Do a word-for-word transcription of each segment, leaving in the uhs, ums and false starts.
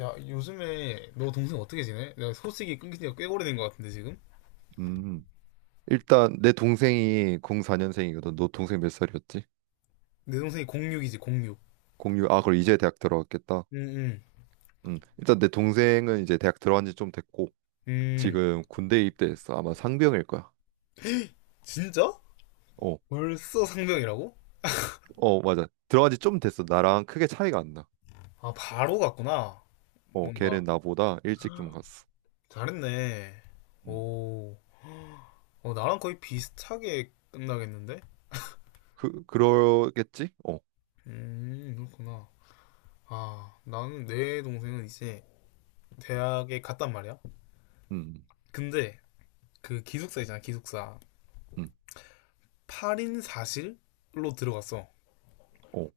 야, 요즘에 너 동생 어떻게 지내? 내가 소식이 끊긴 지가 꽤 오래된 것 같은데, 지금? 음, 일단 내 동생이 공사 년생이거든. 너 동생 몇 살이었지? 내 동생이 공육이지, 공육. 공유 아, 그럼 이제 대학 들어갔겠다. 응, 응, 음, 일단 내 동생은 이제 대학 들어간 지 좀 됐고 응. 지금 군대 입대했어. 아마 상병일 거야. 진짜? 어, 벌써 상병이라고? 어, 맞아. 들어간 지 좀 됐어. 나랑 크게 차이가 안 나. 아, 바로 갔구나. 어, 뭔가, 걔는 나보다 일찍 좀 갔어. 잘했네. 음, 오, 어, 나랑 거의 비슷하게 끝나겠는데? 그 그러겠지? 어, 음, 그렇구나. 아, 나는 내 동생은 이제 대학에 갔단 말이야. 음, 근데 그 기숙사 있잖아, 기숙사. 음, 음. 팔 인 사 실로 들어갔어. 어,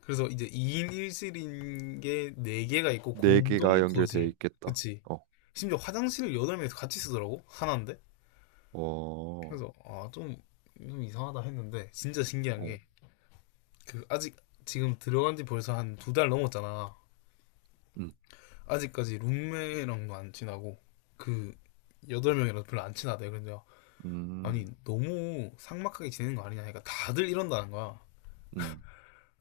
그래서 이제 이 인 일 실인 게 네 개가 있고 네 개가 공동 연결되어 거실. 있겠다. 그치? 어, 심지어 화장실을 여덟 명이서 같이 쓰더라고? 하나인데? 어, 그래서 아, 좀, 좀 이상하다 했는데 진짜 신기한 어, 게 그 아직 지금 들어간 지 벌써 한 두 달 넘었잖아. 음, 아직까지 룸메랑도 안 친하고 그 여덟 명이랑 별로 안 친하대. 근데 아니 음, 너무 삭막하게 지내는 거 아니냐 하니까 다들 이런다는 거야. 음.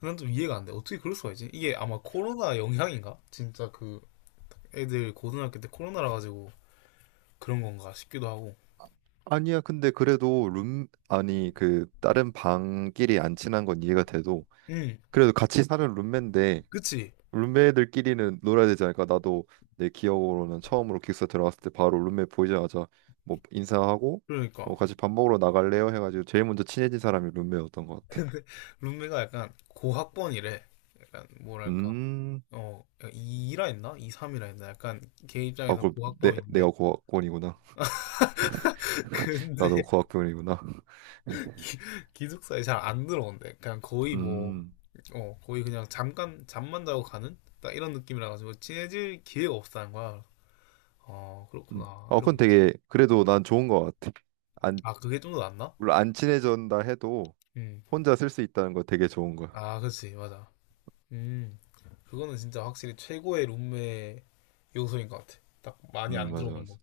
난 좀 이해가 안 돼. 어떻게 그럴 수가 있지? 이게 아마 코로나 영향인가? 진짜 그 애들 고등학교 때 코로나라 가지고 그런 건가 싶기도 하고. 아니야, 근데 그래도 룸, 아니, 그, 다른 방끼리 안 친한 건 이해가 돼도, 응, 그래도 같이 사는 룸메인데, 그치? 룸메들끼리는 놀아야 되지 않을까? 나도 내 기억으로는 처음으로 기숙사 들어갔을 때 바로 룸메 보이자마자 뭐 인사하고, 뭐 그러니까. 같이 밥 먹으러 나갈래요? 해가지고 제일 먼저 친해진 사람이 룸메였던 것 같아. 룸메가 약간 고학번이래. 약간 뭐랄까. 음, 어, 이라 했나? 이, 삼이라 했나? 약간 걔 아, 입장에선 그럼 내, 내가 고학번인데. 고학번이구나. 나도 근데 고학번이구나. 기- 기숙사에 잘 안 들어온대. 그냥 거의 뭐, 음, 어, 거의 그냥 잠깐 잠만 자고 가는? 딱 이런 느낌이라 가지고 친해질 기회가 없다는 거야. 어, 음. 그렇구나. 어, 이러고 그건 있지. 되게, 그래도 난 좋은 것 같아. 안, 아, 그게 좀 더 낫나? 물론 안 친해진다 해도, 응. 혼자 쓸 수 있다는 거 되게 좋은 거야. 아, 그치. 맞아. 음, 그거는 진짜 확실히 최고의 룸메 요소인 것 같아. 딱 많이 음, 안 맞아, 들어오는 거. 맞아.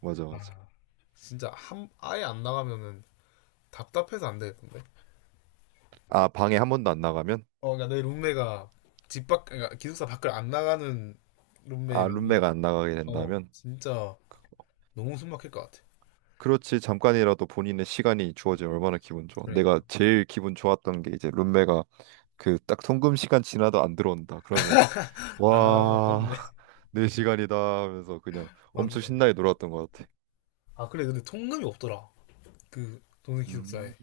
맞아, 맞아. 아, 진짜 한, 아예 안 나가면은 답답해서 안 되겠던데. 아, 방에 한 번도 안 나가면? 어, 그러니까 내 룸메가 집 밖, 그러니까 기숙사 밖을 안 나가는 아, 룸메가 룸메면은, 안 나가게 어, 된다면? 진짜 그- 너무 숨 막힐 것 같아. 그렇지, 잠깐이라도 본인의 시간이 주어지면 얼마나 기분 좋아. 그러니까. 내가 제일 기분 좋았던 게 이제 룸메가 그 딱 통금 시간 지나도 안 들어온다. 그러면, 아, 와, 맞네. 내 시간이다 하면서 그냥 맞네. 엄청 신나게 놀았던 것 같아. 아, 그래. 근데 통금이 없더라. 그 동생 음, 기숙사에.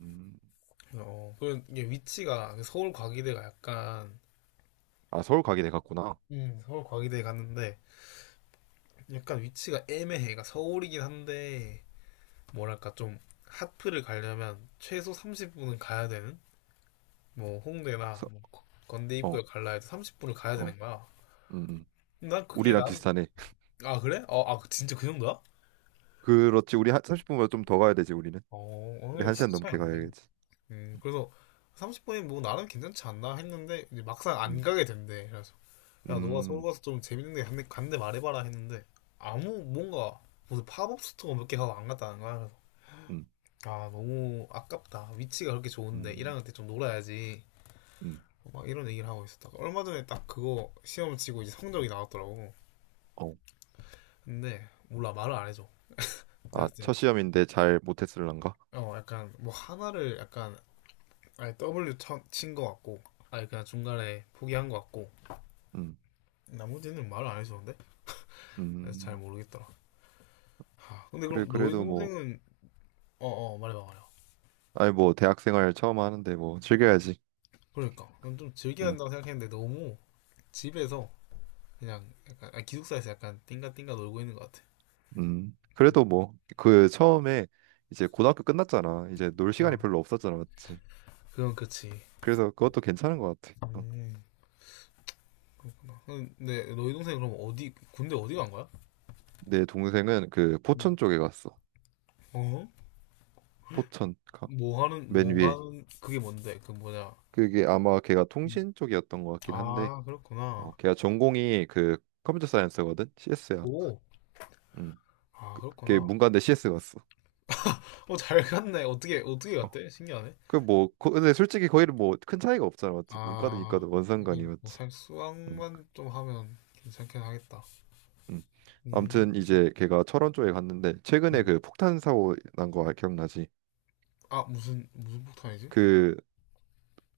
음. 어, 그게 위치가 서울 과기대가 약간, 아, 서울 가게 돼 갔구나. 음, 서울 과기대에 갔는데, 약간 위치가 애매해. 그러니까 서울이긴 한데 뭐랄까 좀 하프를 가려면 최소 삼십 분은 가야 되는 뭐 홍대나 서, 뭐 건대 어, 입구에 갈라 해도 삼십 분을 가야 어, 되는 거야. 음, 음. 난 그게 우리랑 난, 비슷하네. 아, 그래? 어, 아, 진짜 그 정도야? 그렇지, 우리 한 삼십 분보다 좀 더 가야 되지, 우리는. 어, 우리 오늘 한 시간 진짜 차이 넘게 안 나네. 가야겠지. 음, 그래서 삼십 분이 뭐 나름 괜찮지 않나 했는데 이제 막상 안 음, 가게 된대. 그래서 야, 너가 서울 음, 가서 좀 재밌는 데 간대, 간대 말해봐라 했는데 아무 뭔가 무슨 팝업 스토어 몇 개 가고 안 갔다는 거야. 음, 아, 너무 아깝다. 위치가 그렇게 좋은데 일학 음, 년 때 좀 놀아야지. 음. 막 이런 얘기를 하고 있었다가 얼마 전에 딱 그거 시험을 치고 이제 성적이 나왔더라고. 어. 근데 몰라 말을 안 해줘. 내가 아, 그때 첫 시험인데 잘 못했을란가? 어 약간 뭐 하나를 약간 아예 더블유 친 거 같고 아예 그냥 중간에 포기한 거 같고 음, 나머지는 말을 안 해주는데 그래서 잘 음. 모르겠더라. 하, 근데 그래, 그럼 너희 그래도 뭐, 동생은 어어 어, 말해봐 말해봐. 아니 뭐 대학생활 처음 하는데 뭐 즐겨야지. 그러니까 난좀 즐겨야 음, 한다고 생각했는데 너무 집에서 그냥 약간 아, 기숙사에서 약간 띵가띵가 놀고 있는 것 같아. 음. 그래도 뭐 그 처음에 이제 고등학교 끝났잖아. 이제 놀 시간이 어. 별로 없었잖아, 맞지? 그건 그치. 그래서 그것도 괜찮은 것 같아. 어. 음, 그렇구나. 음, 네, 너희 동생 그럼 어디 군대 어디 간 거야? 내 동생은 그 포천 쪽에 갔어. 어? 포천, 가- 뭐 하는 맨 뭐 위에. 하는 그게 뭔데? 그 뭐냐? 그게 아마 걔가 통신 쪽이었던 것 같긴 한데. 아, 어, 그렇구나. 걔가 전공이 그 컴퓨터 사이언스거든. 씨에스야. 오, 음. 아, 걔 그렇구나. 문과인데 씨에스 갔어. 어, 잘 갔네. 어떻게 어떻게 어. 갔대? 신기하네. 그 뭐 근데 솔직히 거기는 뭐 큰 차이가 없잖아. 맞지? 문과도 아, 이과도 뭔 상관이 하긴 맞지? 뭐살 음. 수학만 좀 하면 괜찮긴 하겠다. 음. 음. 아무튼 이제 걔가 철원 쪽에 갔는데 최근에 그 어. 폭탄 사고 난거 아, 기억나지? 아, 무슨 무슨 폭탄이지? 그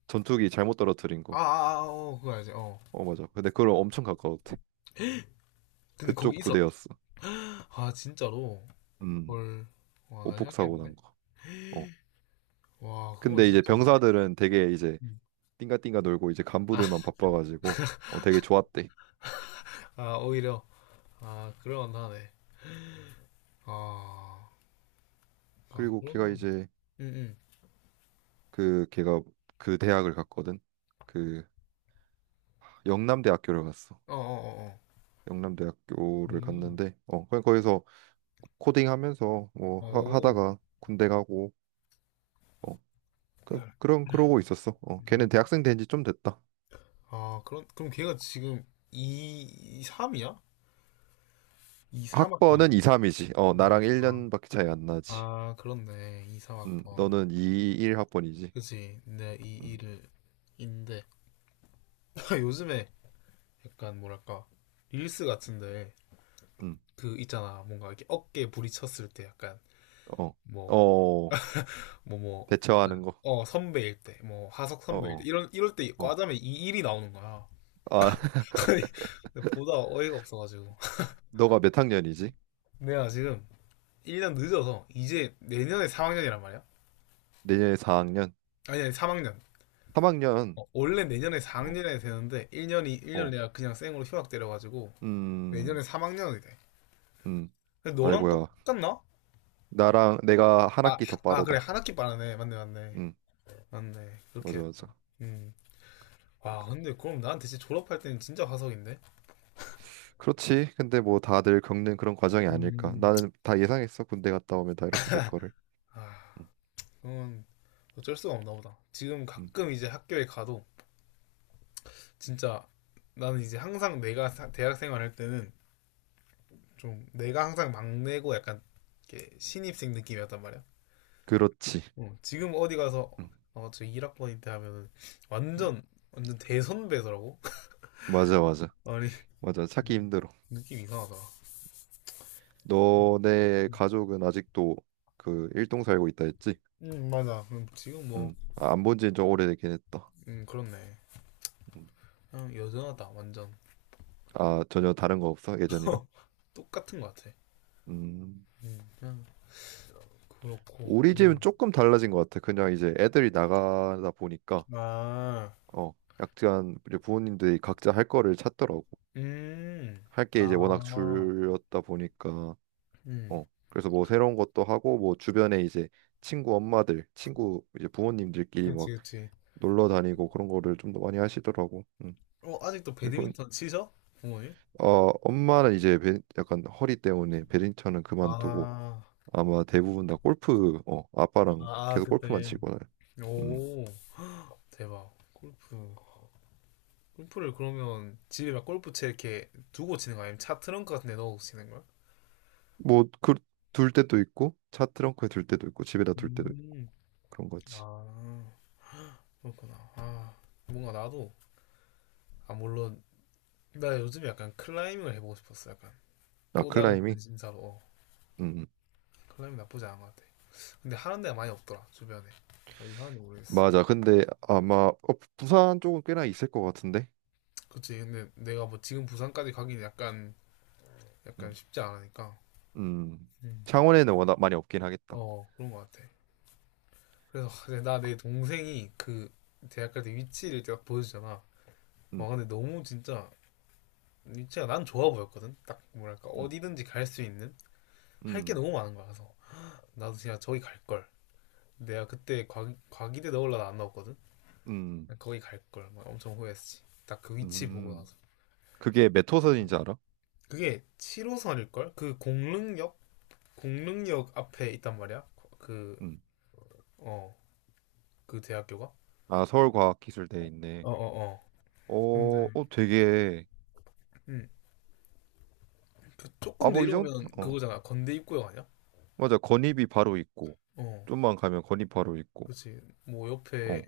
전투기 잘못 떨어뜨린 아, 거. 아, 아, 어, 그거 알지. 어. 어, 맞아. 근데 그걸 엄청 가까웠대. 근데 거기 그쪽 있었. 부대였어. 아, 진짜로. 음. 헐. 와, 난리 오폭 사고 나겠는데? 난 거. 어. 와, 그건 근데 이제 진짜 무섭겠다. 병사들은 되게 이제 띵가띵가 놀고 이제 아, 간부들만 바빠가지고 어 되게 좋았대. 아, 오히려 아 그럴만 하네. 아, 아 그리고 걔가 그러면 이제 응응 그 걔가 그 대학을 갔거든. 그 영남대학교를 갔어. 어어어어 영남대학교를 음. 갔는데 어 그냥 거기서 코딩하면서 뭐 하, 오. 하다가 군대 가고 어 그, 그런 그러고 있었어. 어 걔는 음. 대학생 된 지 좀 됐다. 아 그런 그럼 걔가 지금 이 삼이야? 이 삼 학번이야. 학번은 이, 삼이지. 어 아, 나랑 일 년밖에 차이 안 아, 나지. 아, 그렇네. 이 음 삼 학번. 너는 이, 일 학번이지. 그치. 내이일 음. 을 인데 요즘에 약간 뭐랄까 릴스 같은데 음. 그 있잖아 뭔가 이렇게 어깨 부딪혔을 때 약간 어. 뭐어 뭐뭐 대처하는 거. 어, 선배일 때, 뭐, 하석 어. 선배일 때, 어. 이런, 이럴 때 어. 과자면 이 일이 나오는 거야. 아 근데 보다 어이가 없어가지고. 너가 몇 학년이지? 내가 지금 일 년 늦어서, 이제 내년에 삼 학년이란 말이야? 내년에 사 학년. 아니, 아니, 삼 학년. 삼 학년. 어, 원래 내년에 사 학년이 되는데, 일 년이 일 년 어. 내가 그냥 쌩으로 휴학 때려가지고, 음, 내년에 삼 학년이 돼. 음, 근데 너랑 아이고야. 똑같나? 나랑 내가 한 아, 학기 더 하- 아, 그래, 빠르다. 한 학기 빠르네. 맞네, 맞네. 음, 맞네. 그렇게 맞아, 했다. 맞아. 음. 그, 와, 근데 그럼 나한테 진짜 졸업할 때는 진짜 화석인데? 그렇지. 근데 뭐 다들 겪는 그런 과정이 아닐까. 음. 나는 다 예상했어. 군대 갔다 오면 다 이렇게 될 거를. 아, 음, 그건 어쩔 수가 없나 보다. 지금 음. 가끔 이제 학교에 가도 진짜 나는 이제 항상 내가 대학 생활할 때는 좀 내가 항상 막내고 약간 이렇게 신입생 느낌이었단 말이야. 그렇지. 어, 지금 어디 가서 음, 어, 저 일 학번인데 하면은 음. 완전 완전 대선배더라고. 맞아, 맞아. 아니 맞아. 찾기 힘들어. 느낌 이상하다. 너네 가족은 아직도 그 일동 살고 있다 했지? 음 맞아. 음, 지금 뭐 음, 아, 안본 지는 좀 오래되긴 했다. 음, 그렇네. 음. 그냥 여전하다 완전 아, 전혀 다른 거 없어? 예전이랑? 똑같은 것 같아. 음. 음, 그냥 그렇고. 우리 집은 음. 조금 달라진 것 같아. 그냥 이제 애들이 나가다 보니까 아 어 약간 우리 부모님들이 각자 할 거를 찾더라고. 음, 할 게 이제 워낙 아, 줄였다 보니까 음. 어 그래서 뭐 새로운 것도 하고 뭐 주변에 이제 친구 엄마들, 친구 이제 부모님들끼리 그치, 막 그치. 놀러 다니고 그런 거를 좀 더 많이 하시더라고. 음. 어, 아직도 이건 배드민턴 치셔? 부모님? 어 엄마는 이제 배- 약간 허리 때문에 배드민턴은 그만두고 아, 아마 대부분 다 골프 어 아빠랑 아, 계속 골프만 그때. 치거든. 오, 대박. 골프. 골프를 그러면 집에 막 골프채 이렇게 두고 치는 거야? 아니면 차 트렁크 같은 데 넣어서 치는 거야? 뭐그둘 때도 있고 차 트렁크에 둘 때도 있고 집에다 둘 때도 있고 음, 그런 거지. 아, 그렇구나. 아, 뭔가 나도, 아, 물론, 나 요즘에 약간 클라이밍을 해보고 싶었어. 약간 아 또 다른 클라이밍? 관심사로. 어, 음 음. 클라이밍 나쁘지 않은 것 같아. 근데 하는 데가 많이 없더라, 주변에. 어디 하는지 모르겠어. 맞아. 근데 아마 어, 부산 쪽은 꽤나 있을 것 같은데. 그치 근데 내가 뭐 지금 부산까지 가긴 약간 약간 음, 쉽지 않으니까 음. 음. 창원에는 워낙 많이 없긴 하겠다. 어 그런 것 같아 그래서 나 내 동생이 그 대학 갈때 위치를 딱 보여주잖아 와 음, 근데 너무 진짜 위치가 난 좋아 보였거든 딱 뭐랄까 음, 어디든지 갈 수 있는 할 게 음, 너무 많은 거야 그래서 나도 진짜 저기 갈 걸 내가 그때 과, 과기대 넣으려다 안 넣었거든 음, 거기 갈걸 막 엄청 후회했지 딱 그 위치 보고 음. 나서 그게 몇 호선인지 알아? 그게 칠 호선일걸 그 공릉역 공릉역 앞에 있단 말이야 그 음. 어, 그 대학교가? 아 서울과학기술대에 있네. 어, 어, 어. 근데 어, 어 되게 음, 그 아 조금 뭐 이 정도 내려오면 어 그거잖아. 건대 입구역 아니야? 맞아 건입이 바로 있고 어, 좀만 가면 건입 바로 있고 그렇지. 뭐 옆에 어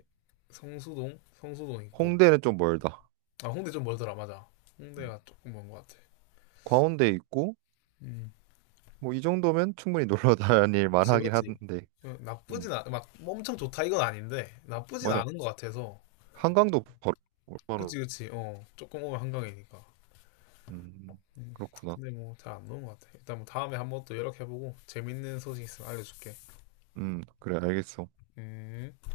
성수동, 성수동 있고. 홍대는 좀 멀다. 아, 홍대 좀 멀더라, 맞아. 음. 홍대가 조금 먼 것 같아. 과운대 있고 음, 뭐 이 정도면 충분히 놀러 다닐 만하긴 그렇지, 한데 그 어, 음 나쁘진 않, 막뭐 엄청 좋다 이건 아닌데 나쁘진 맞아 않은 것 같아서. 한강도 바로 얼마나 그치, 그치. 어, 조금 오면 한강이니까. 음 음, 그렇구나 근데 뭐 잘 안 노는 것 같아. 일단 뭐 다음에 한번 또 연락해보고 재밌는 소식 있으면 알려줄게. 음 그래 알겠어 음.